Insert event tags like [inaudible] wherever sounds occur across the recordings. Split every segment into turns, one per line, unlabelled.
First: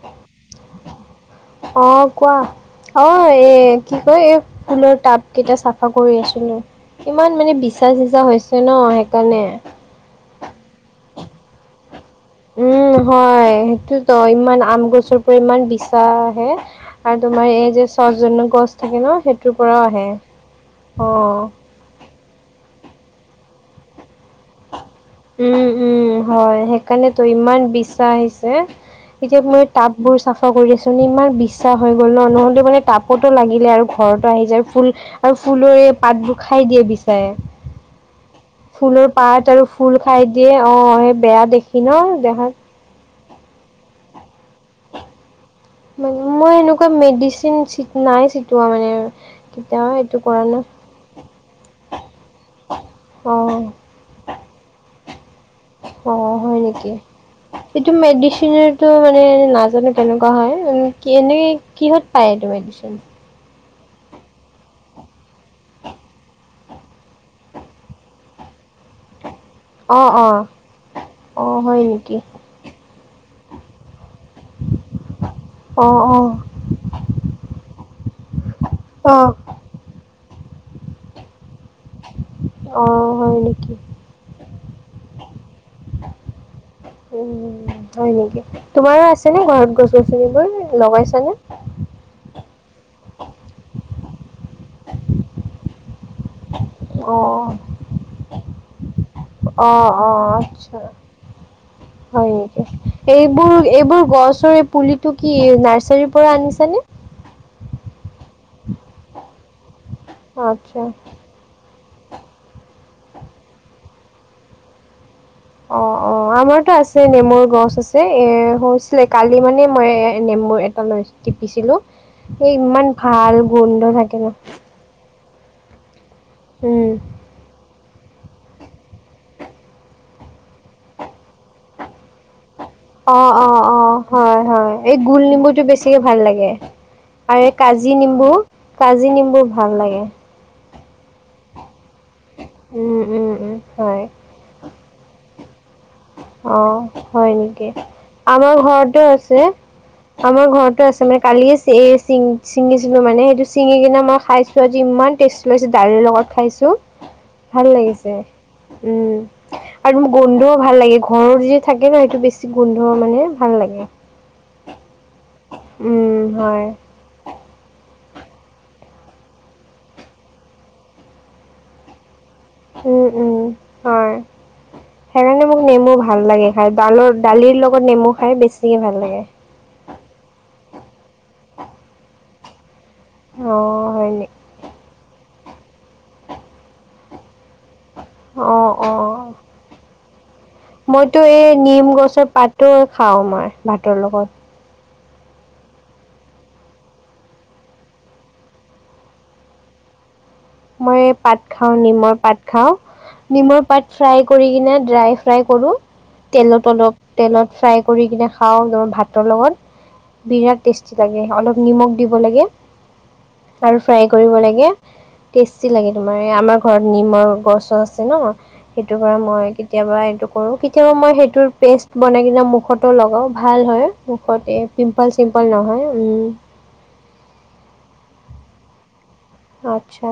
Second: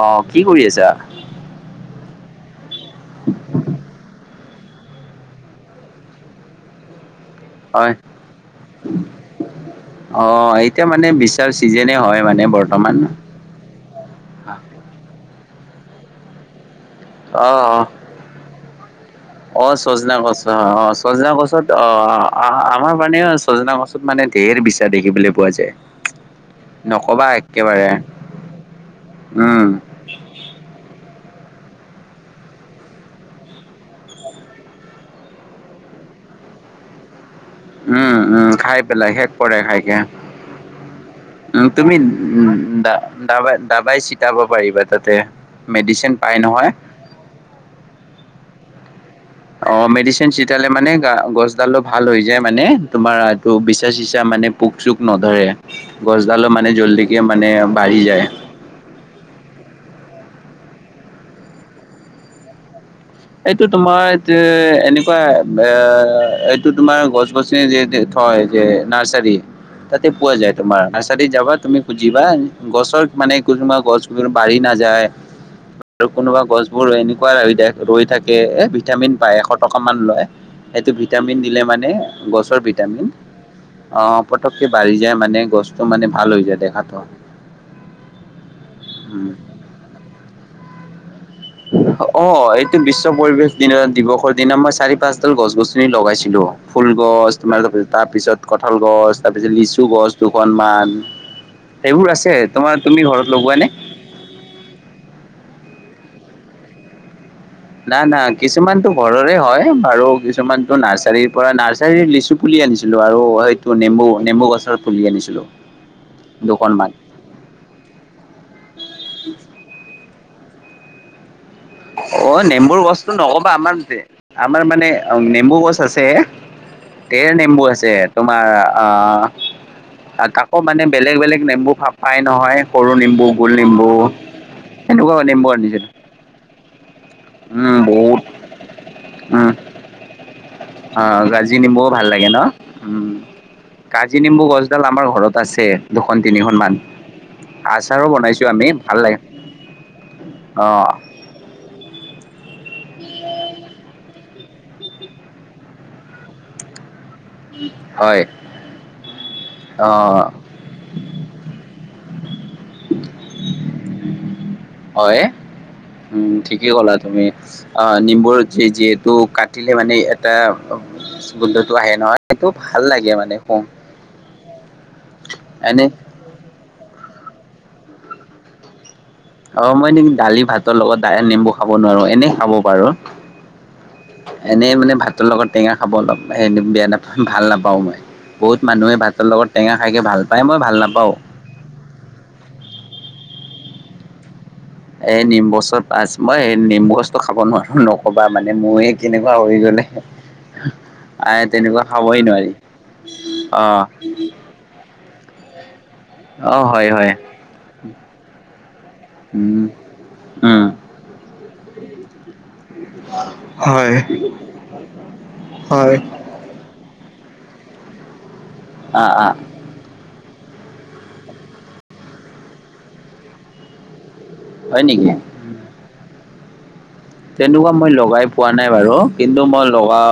আহ, কি কৰি আছা?
অ', কোৱা। অ', এ কি কয় এই ফুলৰ টাব কেইটা চাফা কৰি আছিলো। ইমান মানে বিচা
হয়
চিচা হৈছে ন সেইকাৰণে।
অ', এতিয়া মানে বিশ্বাৰ চিজনে হয়। মানে
উম,
বৰ্তমান
হয় সেইটোতো ইমান আম গছৰ পৰা ইমান বিচা আহে। আৰু তোমাৰ
অ
এই যে ছচজন গছ থাকে ন। সেইটোৰ
অ',
পৰাও আহে।
চজনা গছ অ চজনা গছত অ' আমাৰ মানে চজিনা গছত মানে ধেৰ বিচাৰ দেখিবলৈ পোৱা
উম,
যায়
উম, হয়, সেইকাৰণে তো
নকবা
ইমান
একেবাৰে
বিচা আহিছে এতিয়া
উম
মই টাব বোৰ চাফা কৰি আছো ইমান বিছ বিছা হৈ গ'ল ন নহলে মানে তাপতো লাগিলে আৰু ঘৰতো আহি যায় ফুল আৰু ফুলৰে পাতবোৰ খাই [unintelligible] দিয়ে বিচাৰে
উম, উম, খাই পেলাই শেষ কৰেৰে
আৰু
খাই
ফুল দিয়ে অ' সেই বেয়া
উ,
দেখি ন
তুমি উ
দেখাত
দ দাবাই দাবাই ছটাব পাৰিবা তাতে মেডিচিন
ান
পাই
মই
নহয়
এনেকুৱা মেডিচিন নাই চিটোৱা মানে
অ',
কেতিয়াও এইটো
মেডিচিন
কৰা নাই
চটালে মানে গ গছডালটো ভাল হৈ যায় মানে তোমাৰ এইটো
অ'
বিা চিা মানে পোক চোক নধৰে।
অ'
গছডালো
হয়
মানে
নেকি,
জল্দিকে মানে
এইটো
বাঢ়ি যায়
মেডিচনেটো মানে নাজানে তেনেকুৱা হয় কি এনে কিহত পায় এইটো মেডিচিন?
এইটো তোমাৰ এ এনেকুৱা এ এইটো তোমাৰ গছ গছনি যি থয়। সে নাৰ্চাৰি তাতে
অ'
পোৱা
অ'
যায় তোমাৰ নাৰ্চাৰীত যাবা
অ'
তুমি
হয় নেকি
বুজিবা গছৰ মানে কোনোবা গছ ক বাঢ়ি নাই যে
অ'
আৰু
অ'
কোনোবা গছ বোৰ এনেকুৱা ৰাইডা ৰৈ থাকে এ ভিটামিন
অ'
পায় এশ টকা মান লয় সেইটো ভিটামিন মানে গছ ভিতামিন
অ' হয় নেকি
পতকে বাহি যাই মানে গছটো মানে ভাল হৈ যায় দে
উ, হয় নেকি তোমাৰো
উম
আছে নে ঘৰত গছ গছনিবোৰ লগাইছানে
অ, এই, বিশ্ব পৰিৱেশ দিনা দিৱসৰ দিনা মই চাৰি পাঁচডাল গছ গছনি লগাইছিলো। ফুল গছ
অ'
তোমাৰ তাৰপিছত কঠাল গছ তাৰপিছত লিচু
অ'
গছ
অ' আচ্ছা
দুখনমান সেইবোৰ আছে
হয়, নেকি
তোমাৰ তুমি ঘৰত লগোৱা নে?
এইবোৰ এইবোৰ গছৰে পুলিটো কি নাৰ পৰা আনিছানে।
ন, না, কিছুমানতটো ঘৰৰে হয় বাৰু কিছুমানটো
আচ্ছা
নাৰ্চাৰীৰ পৰা না লিচু পুলি আনিছিলো আৰু এইটো নেমু নেমু গছৰ পুলি আনিছিলো।
অ, অ, আমাৰতো
দুখনমান।
আছে নেমুৰ গছ আছে এ হৈছিলে কালি মানে মাই নেমু এটা লৈ ষ্টিক
অ, নেমবুৰ বস্তু নকবা
গোন্ধ
আমাৰতে
থাকে ন
আমাৰ মানে নেমু গছ আছে
উম
তেৰ নেমু আছে। তোমাৰ আকৌ মানে বেলেগ বেলেগ নেম্বু ভাগ পাই নহয় সৰু
অ
নিম্বু
অ
গোল
অ
নিম্বু
হয় হয় এই গোল
এনেকুৱা নম্বু
নেমুটো
আনিছে
বেছিকে ভাল লাগে আৰু কাজি নিম্বু কাজি নিম্বু
উম
ভাল লাগে
অ, কাজি নিম্বুও ভাল লাগে ন উ
উম উম উম হয়
কাজি নিম্বু গছডাল আমাৰ ঘৰত আছে দুখন তিনিখন
অ
মান
হয় নেকি
আচাৰো বনাইছো
আমাৰ
আমি ভাল
ঘৰটো
লাগে
আছে আমাৰ
অ
ঘৰতো আছে মানে কালিয়ে চিং চিঙ চিঙিছিলোঁ মানে সেইটো ছিঙি কিনে মই খাইছো আজি ইমান টেষ্ট পাইছোঁ দালিৰ লগত খাইছোঁ ভাল লাগিছে
হয়
উম
অ
আৰু ম মোৰ গোন্ধও ভাল লাগি যি থাকে ন সেইটো বেছি গোন্ধ মানে ভাল লাগে
হয় উম ঠিকেই কলা তুমি অ নিম যিহেতু কাটিলে মানে এটা গোন্ধটো আহে নহয় সেইটো ভাল লাগে
উম উম
মানে
হয় সেইকাৰণে মানে
এনে
নেমু ভাল লাগে খাই ডালৰ দালিৰ লগত নেমু খাই বেছিহে ভাল লাগে
অ মই এ দালি ভাতৰ লগত নেম্বু খাব নোৱাৰো এনেই খাব পাৰো
অঁ হয় নি
এনেই মানে ভাতৰ লগত টেঙা খাব অলপ হেৰি বেয়া নাপাওঁ ভাল নাপাওঁ মই বহুত
অ অ
মানুহে ভাতৰ লগত টেঙা খাইকে ভাল পায় মই ভাল নাপাওঁ
মইতো এই নিম গছৰ পাতো খা পাওঁ মই ভাতৰ লগত
এ নিম গছৰ পাত মই নিম গছটো খাব নোৱাৰো নকবা মানে মইয়ে কেনেকুৱা হৈ গল [unintelligible]
মই পাত খাওঁ নিমৰ পাত খাওঁ
অ
নিমৰ পাত ফ্ৰাই কৰি কিনে ড্ৰাই ফ্ৰাই কৰো
অ
তেলত
হয়
অলপ
হয়
তেলত ফ্ৰাই কৰি কিনে খাওঁ ভাতৰ
উম
লগত
উম
বিৰাট টেষ্টি লাগে অলপ নিমখ দিব লাগে। আৰু
হয়
ফ্ৰাই কৰিব লাগে টেষ্টি লাগে
হয়
তোমাৰ আমাৰ ঘৰত নিমৰ গছো আছে ন সেইটো
আ
কাৰ
আ
মই কেতিয়াবা এইটো কৰো কেতিয়াবা মই সেইটোৰ পেষ্ট বনাই কিনা মুখতো লগাও ভাল হয় মুখতে
হয় নেকি
পিম্পল চিম্পল নহয়
তেনেকুৱা মই লগাই পোৱা নাই বাৰু কিন্তু মই লগা
আতচ্ছা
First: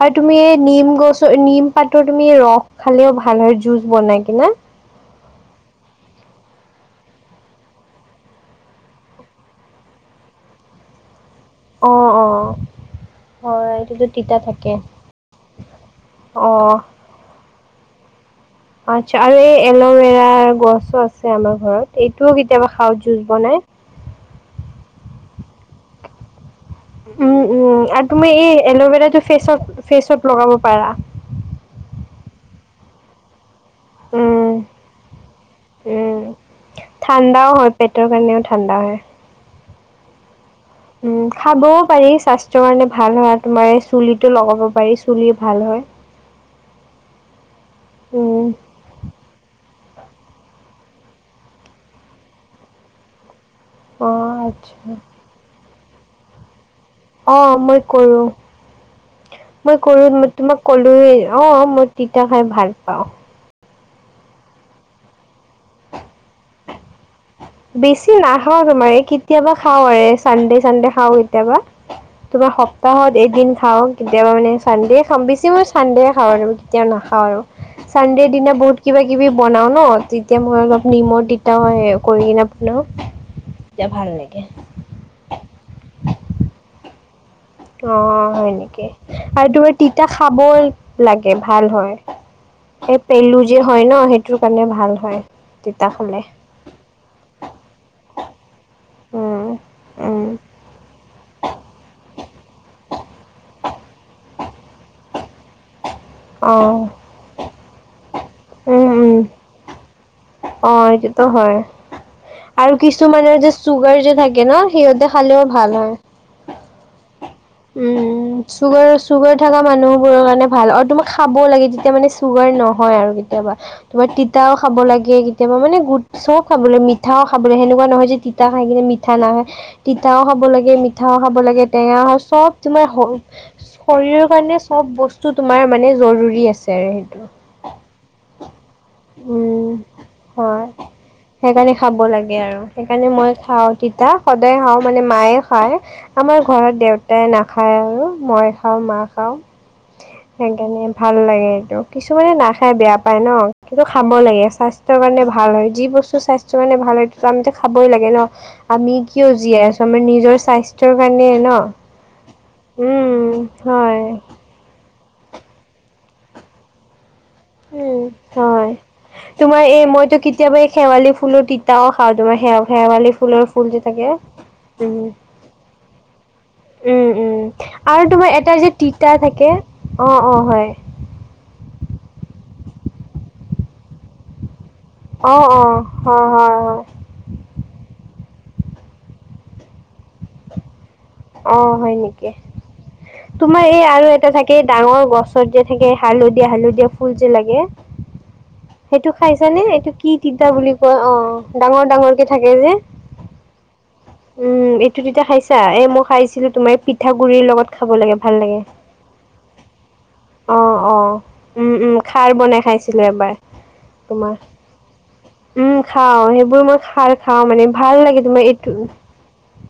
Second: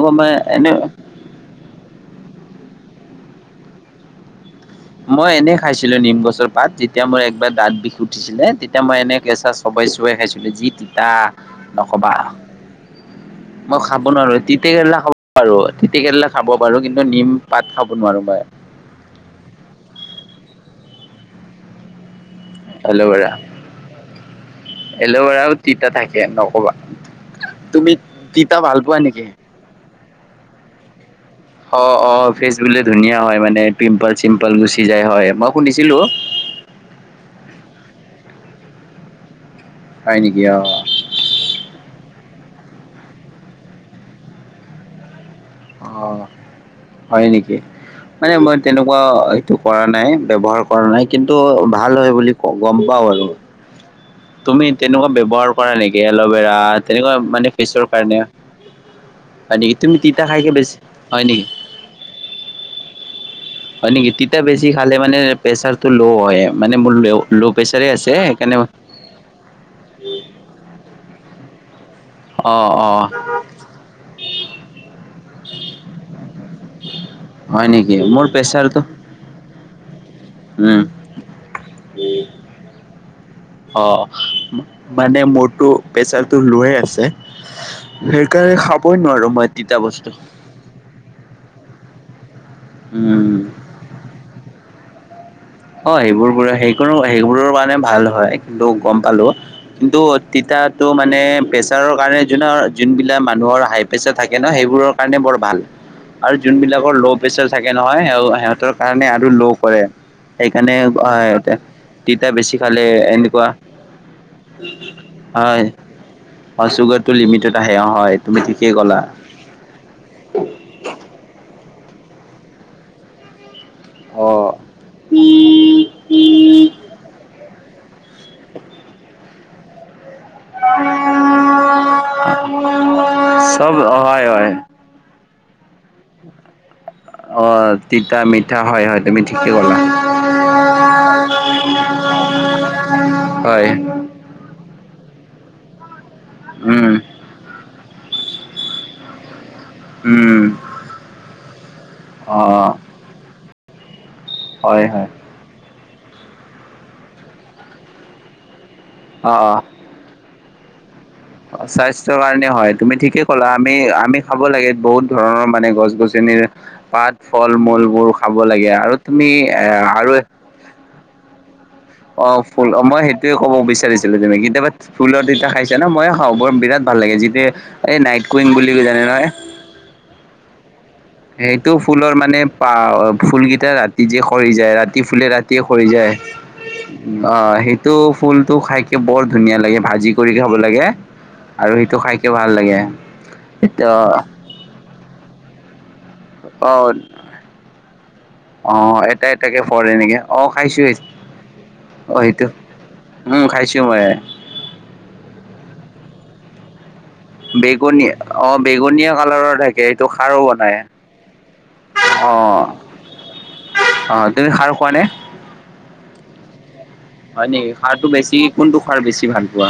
অ
মই
তুমি এই
এনে
নিম গছ নিম পাতৰ তুমি ৰস খালেও ভালৰে জুচ বনাই কি না
মই এনে খাইছিলো নিম গছৰ পাত যেতিয়া মোৰ একবাৰ দাঁত বিষ উঠিছিলে তেতিয়া মই এনে কেঁচা চব পছুৈ [unintelligible] খাইছিলো যি তিতা
অঁ
নকবা
অঁ
মই খাব নোৱাৰো তিতে কেৰেলা খাব পাৰো তিতে কেৰেলা খাব
অ
পাৰো কিন্তু নিম পাত খাব উোনমাৰাই [unintelligible]
আচছা আৰু এই এল'ভেৰা গছো আছে আমাৰ ঘৰত এই তই কেতিয়াবা খাও জুচ
এল'ভেৰা
বনাই
এল'ভেৰাও তিতা থাকে নকবা
উম উম আৰু তুমি এই
তিতা ভাল পোৱা
এল'ভেৰাটো
নেকি
ফেচপ ফেচপ লগাব পাৰা
অ অ অ ফেচ বুলে ধুনীয়া হয় মানে পিম্পল
উম
চিম্পল গুচি যায় হয় মই শুনিছিলো
উম ঠাণ্ডাও হয় পেটৰ কাৰণেও ঠাণ্ডা হয়ে
হয় নেকি অ
উম খাবও পাৰি স্বাস্থ্যৰ কাৰণে ভাল হ তোমাৰ চুলিটো লগাব পাৰি চুলি ভাল হয়
অ হয় নেকি মানে
উম
মই তেনেকুৱা এইটো কৰা নাই ব্যৱহাৰ কৰা নাই কিন্তু ভাল হয় বুলি গম পাও আৰু
অ
তুমি
আচ্ছা
তেনেকুৱা ব্যৱহাৰ কৰা নেকি এল'ভেৰা তেনেকুৱা
অ
মানে
মই
ফেচৰ কাৰণে
কৰোঁ
হয় নেকি
মই
তুমি
কৰো
তিতা
মই
খাইকে
তোমাক
বেছি
কলোৱে
হয়
অ
নেকি
মই তিতা খাই ভাল পাওঁ।
হয় নেকি তিতা বেছি খালে মানে প্ৰেচাৰতটো ল' হয় মানে ম
বেছি নাখাও তোমাৰ কেতিয়াবা খাওঁ আৰু চানডে চানডে খাওঁ কেতিয়াবা
[unintelligible]
তোমাৰ
অ
সপ্তাহত এদিন খাওঁ কেতিয়াবা মানে চান্দে খাওঁ বেছি মই চান্দে খাওঁ আৰু কেতিয়াও নাখাওঁ
হয় নেকি মোৰ
চানডেৰ দিনা বহুত
প্ৰেচাৰটো
কিবা কিবি বনাও ন তেতিয়া মই
উম
অলপ নিমখ তিতা হয় াপ নো [unintelligible]
অ মানে মোৰতো প্ৰেচাৰতটো লয়ে আছে।
অ হয়
সেইকাৰণে
নেকি
খাবই নোৱাৰো মই
আৰু তুমি তিতা
বস্তু
খাবই লাগে ভাল হয়। এই
উম
পেলু যে হয় ন সেইটোৰ কাৰণে ভাল হয়। তিতা
অ
খালে।
সেইবোৰ বোৰ সেই সেইবোৰৰ কাৰনে ভাল হয় কিন্তু গম পালো
উম
কিন্তু
উম
তিতোটো মানে প্ৰেচাৰৰ কাৰণে য যোনবিলাক মানুহৰ হাই প্ৰেচাৰ থাকে ন সেইবোৰৰ কাৰণে বৰ ভাল। আৰু
অ
যোনবিলাকৰ ল' প্ৰেচাৰ থাকে নহয় সিহঁতৰ
উম
কাৰণে
উম
আৰু ল' কৰে। সেইকাৰণে অ
এইটোতো
সিহঁতে
হয়।
তিতা বেছি
আৰু
খালে
কিছুমানৰ
এনেকুৱা
যে চুগাৰ যে থাকে ন সিহঁতে খালেও
হয়।
ভাল
অ চুগাৰটো লিমিটেড
উম চুগাৰ চুগাৰ থকা মানুহ বোৰৰ কাৰণে ভাল আৰু তোমাক খাব লাগে যেতিয়া মানে চুগাৰ নহয় আৰু কেতিয়াবা তোমাৰ
অ
তিতাও খাব লাগে কেতিয়াবা মানে গোট চব খাব লাগে মিঠাও খাব লাগ সেনেকুৱা নহয় যে তিতা খাই কিনে মিঠা নাখায় তিতাও খাব লাগে মিঠাও খাব লাগে টেঙা তোমাৰ
চব হয়
শৰীৰৰ
হয়
কাৰণে চ'ব বস্তু তোমাৰ মানে জৰুৰী আছে। আৰু সেইটো।
অ তিতা মিঠা হয়, হয় তুমি ঠিকে
উম
কলা।
হয়। সেইকাৰণে খাব লাগে আৰু সেইকাৰণে মই
হয়
খাওঁ তিতা সদায় খাওঁ মানে মায়ে পাৰে আমাৰ ঘৰত
উম
দেউতা নাখায় আৰু মই খাওঁ, মা খাওঁ,
উম
সেইকাৰণে ভাল লাগে এইটো, কিছুমানে নাখাই
অ
বেয়া পায় ন কিন্তু খাব লাগে
হয়
স্বাস্থ্যৰ
হয়
কাৰণে ভাল হয়। যি বস্তু স্বাস্থ্যৰ কাৰণে ভাল হয় আমি খাবই লাগে ন আমি কিয়
অ অ
জীয়াই আছো আমাৰ নিজৰ স্বাস্থ্যৰ কাৰণে ন
স্বাস্থ্যৰ কাৰণে হয় তুমি ঠিকে
উম
ক'লা আমি
হয়
আমি খাব লাগে বহুত ধৰণৰ মানে গছ গছনিৰ পাত ফল
উম
মূলবোৰ খাব লাগে
হয়।
আৰু তুমি
তোমাৰ
এ
এই
আৰু
মইতো কেতিয়াবা এই শেৱালি ফুলৰ তিতাও খাওঁ
অ
তোমাৰ শে
ফুল অ মই
শেৱালি
সেইটোয়ে
ফুলৰ
ক'ব
ফুল যে থাকে
বিচাৰিছিলো তেনেকে কেতিয়াবা
উম
ফুলত তিতা খাইছা ন মইও খাওঁ বৰ বিৰাট ভাল
উম
লাগে যিয়া
উম
এই
আৰু
নাইট
তোমাৰ
কুইং
এটা যে
বুলি জানে
তিতা
নহয়।
থাকে অঁ অঁ হয়
সেইটো ফুলৰ মানে ফুল কেইটা ৰাতি যে সৰি যায়, ৰাতি ৰাতিফুলে
অঁ
ৰাতিয়ে
অঁ
সৰি যায়,
হয় হয় হয়
অহ সেইটো ফুলটো খাইকৈ বৰ ধুনীয়া লাগে ভাজি কৰি খাব লাগে। আৰু
অ' হয়
সেইটো খাইকে
নেকি।
ভাল লাগে
তোমাৰ এই আৰু এটা থাকে ডাঙৰ গছত যে থাকে। হালধীয়া
অ অ
হালধীয়া ফুল যে লাগে।
অ
সেইটো
এটা এটাকে
খাইছানে এইটো
পৰে
কি
নেকি অ
তিতা বুলি
খাইছো
কয় অ' ডাঙৰ ডাঙৰ
অ
কে
সেইটো
থাকে যে।
উম খাইছো মই
উম, এইটো তিতি খাইছা এ মই খাইছিলো তোমাৰ পি পিঠাগুৰিৰ লগত খাব
বেগুনীয়া
লাগে ভাল
অ
লাগে।
বেগুনীয়া কালাৰৰ থাকে সেইটো খাৰো বনাই
অ' অ' উ, উ।
অ
খাৰ বনাই খাইছিলো এবাৰ
অ'
তোমাৰ
তুমি সাৰ কোৱা নে।
উম খাওঁ সেইবোৰ মই খাল খাওঁ
হয়
মানে
নেকি
ভাল
খাৰটো
লাগে
বেছি
তোমাৰ এইটো
কোনটো খাৰ বেছি ভাল পোৱা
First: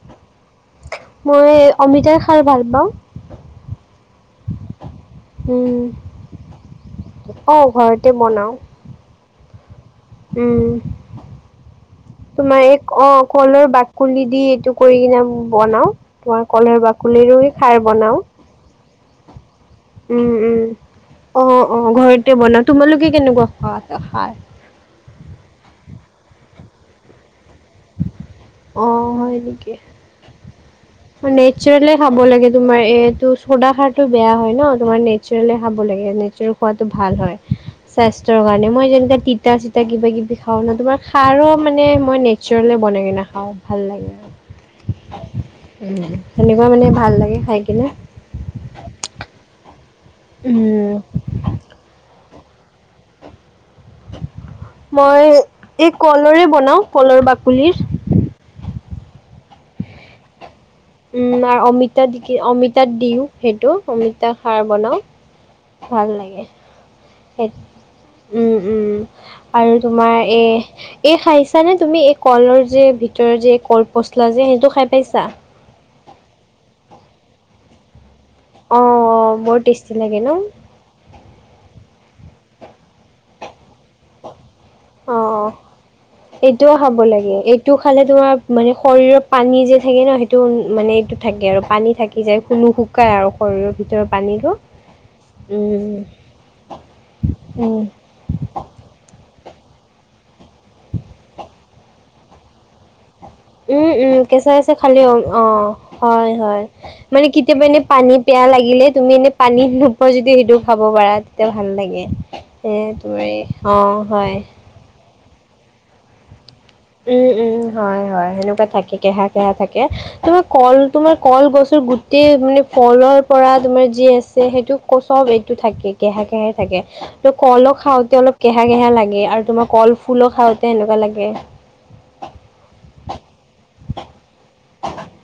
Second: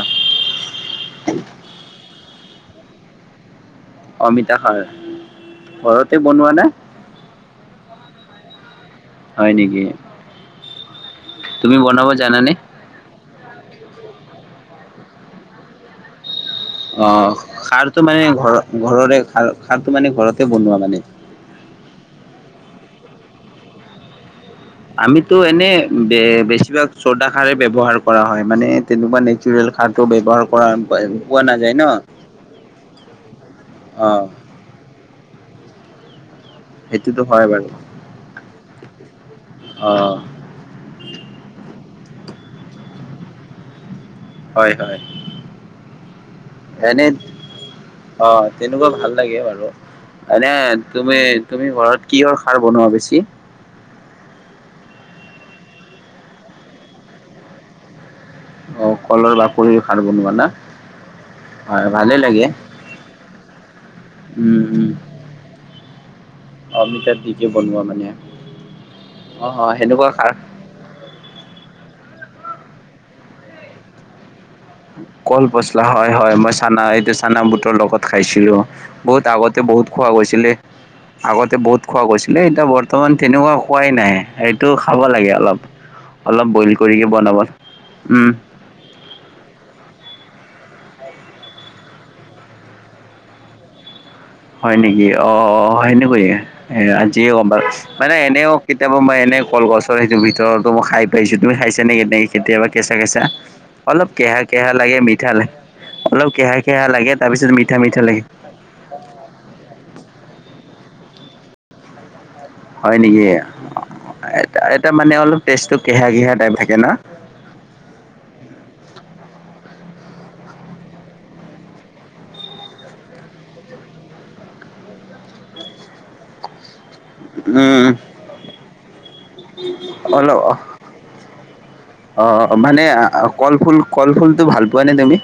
মই অমিতাৰ খাৰ ভাল পাওঁ।
অমিতাখাৰ
উম
ঘৰতে বনোৱা নে।
অ' ঘৰতে বনাও।
হয় নেকি।
উম,
তুমি বনাব জানানে
তোমাৰ এই অ' কলৰ বাককুলি দি টো কৰি কিনে বনাও তোমাৰ কলৰ
অ
বাকলিৰো খাৰ
খাৰটো মানে
বনাও
ঘৰ ঘৰৰে খাল
উম, উম, অ' অ' ঘৰতে বনাও তোমালোকে কেনেকুৱা খোৱা খাই
আমিতো এনে বেছিভাগ চৌড সাৰ ব্যৱহাৰ কৰা হয়, মানে
অ
তেনেকুৱা
হয়
নেচোৰেল
নেকি
সাৰটো ব্যৱহাৰ কৰা পোৱা নাযায় ন।
চোৱা সাৰটৌ তোমাৰ এইটো চোডা খাৰটো
অ
বেয়া হয় ন তোমাৰ নেচেৰেলী খাব লাগে, নেচেৰেল খোৱাটো ভাল
সেইটোতো
হয়,
বাৰু
স্বাস্থ্যৰ কাৰণে মই যেনেকৈ তি তিতা চিতা কিবা
অ'
কিবি খাওঁ ন তোমাৰ খাৰো মানে মই নেচাৰলে বনাই কি নাখাওঁ ভাল লাগে। আৰু
হয়, হয়।
সেনেকুৱা মানে
এনে
ভাল লাগে খাই কিনে
অ' তেনেকুৱা ভাল লাগে বাৰু এনে
উম,
তুমি তুমি ঘৰত কিহৰ খাৰ বনোৱা বেছি।
মই এই কলৰে বনাও, কলৰ বাকলিৰ।
অ' কলৰ বাকলি সাৰ বনোৱা না।
উম, আৰু
হয়
অমিতা
ভালে লাগে
অমিতাত দিওঁ, সেইটো অমিতা
উম
সাৰ
উম
বনাও। ভাল লাগে।
তাত দি
সেই
বনোৱা মানে?
উম, উম,
অ'
আৰু
অ' সেনেকুৱা
তোমাৰ
সাৰ
এ এই খাইছানে? তুমি এই কলৰ যে ভিতৰৰ যে কল পচলা যে সেই
কল পচলা হয়, হয়, মই চানা এইটো চানা বুটৰ লগত খাইছিলো অ' বহুত
বৰ
আগতে বহুত
টেষ্টি
খোৱা
লাগে ন?
গৈছিলে আগতে বহুত খোৱা গৈছিলে এতিয়া বৰ্তমান তেনেকুৱা খোৱাই নাই সেটো খাব লাগে
অ'।
অলপ অলপ বইল
এইটোও খাব
কৰিকে
লাগে,
বনাব
এইটো খালে
উম
তোমাৰ মানে শৰীৰৰ পানী যে থাকে নহ সেইটো মানে এইটো থাকে আৰু পানী থাকি যায় নুশুকাই আৰু শৰীৰৰ ভিতৰত।
হয় নেকি অ অ সেনেকুৱায়ে এ আজিয়ে গম পালোঁ
উম।
মানে এনেও কেতিয়াবা মই এ। কলগছৰ সেইটো ভিতৰতো মই খাই পাইছোঁ তুমি খাইছা নেকি কেতিয়াবা কেঁচা কেঁচা।
উম
অলপ
উম
কেহা
কেঁচা
কেহা
কেঁচা
লাগে
খালি
মিঠা
অ
লাগে অলপ
হয়
কেহা
হয়
কেহা লাগে
মানে
তাৰপিছত
কেতিয়াবা
মিঠা
এনে
মিঠা
পানী
লাগে
পিয়া। বেয়া লাগিলে তুমি এনে পানীত নোপোৱা যদি সেইটো খাব পাৰা তেতিয়া ভাল লাগে। এ
হয় নেকি
তোমাৰ
এ
এই অ হয়
এটা মানে অলপ টেষ্ট টৌ কেহা কেহা টাইপ থাকে। ন
উম, উম, হয়, হয়, সেনেকুৱা থাকে কেহা বেয়া থাকে তোমাৰ কল তোমাৰ কলগছৰ গোটেই মানে ফলৰ পৰা তোমাৰ যি যে সেইটো কচৱ এইটো থাকে কেহা কেহে থাকে ত কলো
উম
খাওঁতে অলপ কেহা কেহা লাগে আৰু তোমাৰ কল ফুলো
অলপ
খাওঁতে সেনেকুৱা লাগে
অ অ মানে কল ফুল কল ফুলটো ভাল পোৱা নে তুমি।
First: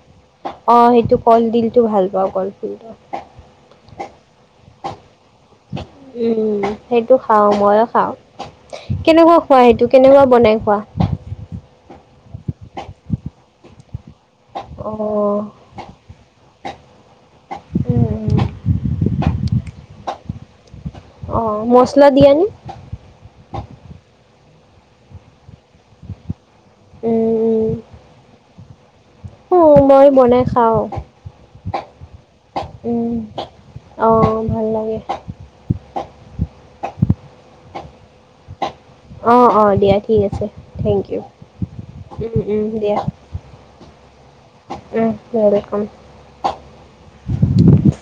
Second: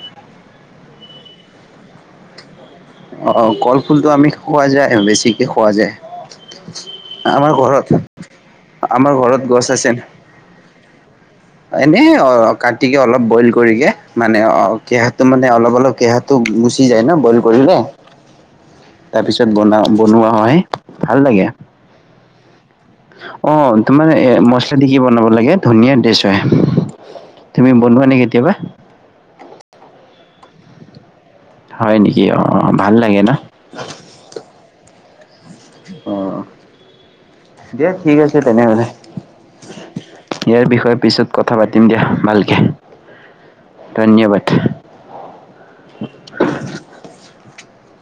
অ সেইটো কলডিলটো ভাল পাওঁ কল ফুলটো।
অ কল ফুলটো আমি খোৱা যায় বেছিকে খোৱা যায়।
উম উম সেইটো খাওঁ
আমাৰ
মইও
ঘৰত
খাওঁ।
আমাৰ
কেনেকুৱা
ঘৰত
খোৱা সেইটো কেনেকুৱা বনাই খোৱা।
এনে অ কাটিকে অলপ বইল কৰিয়ে। মানে অ কেহাটো
উম,
মানে অলপ অলপ কেহাটো গুচি যায় নহ বইল। কৰিলে
উম।
তাৰপিছত বনা বনোৱা হয়। ভাল
অ
লাগে
মচলা দিয়া নে।
অ তোমাৰ এ মছলা দি কি বনাব লাগে ধুনীয়া ডিচ হয়।
উম,
তুমি বনোৱা নে কেতিয়াবা।
উম মই বনাই খাওঁ।
হয় নেকি অ ভাল
উম
লাগে ন
অ ভাল লাগে।
অ দিয়া ঠিক আছে তেনেহ'লে।
অঁ অঁ দিয়া ঠিক আছে
ইয়াৰ বিষয়ে
থেংক ইউ
পিছত কথা পাতিম দিয়া
উম
ভালকে
উম দিয়া।
ধন্যবাদ
উম য়েলকাম।
[unintelligible]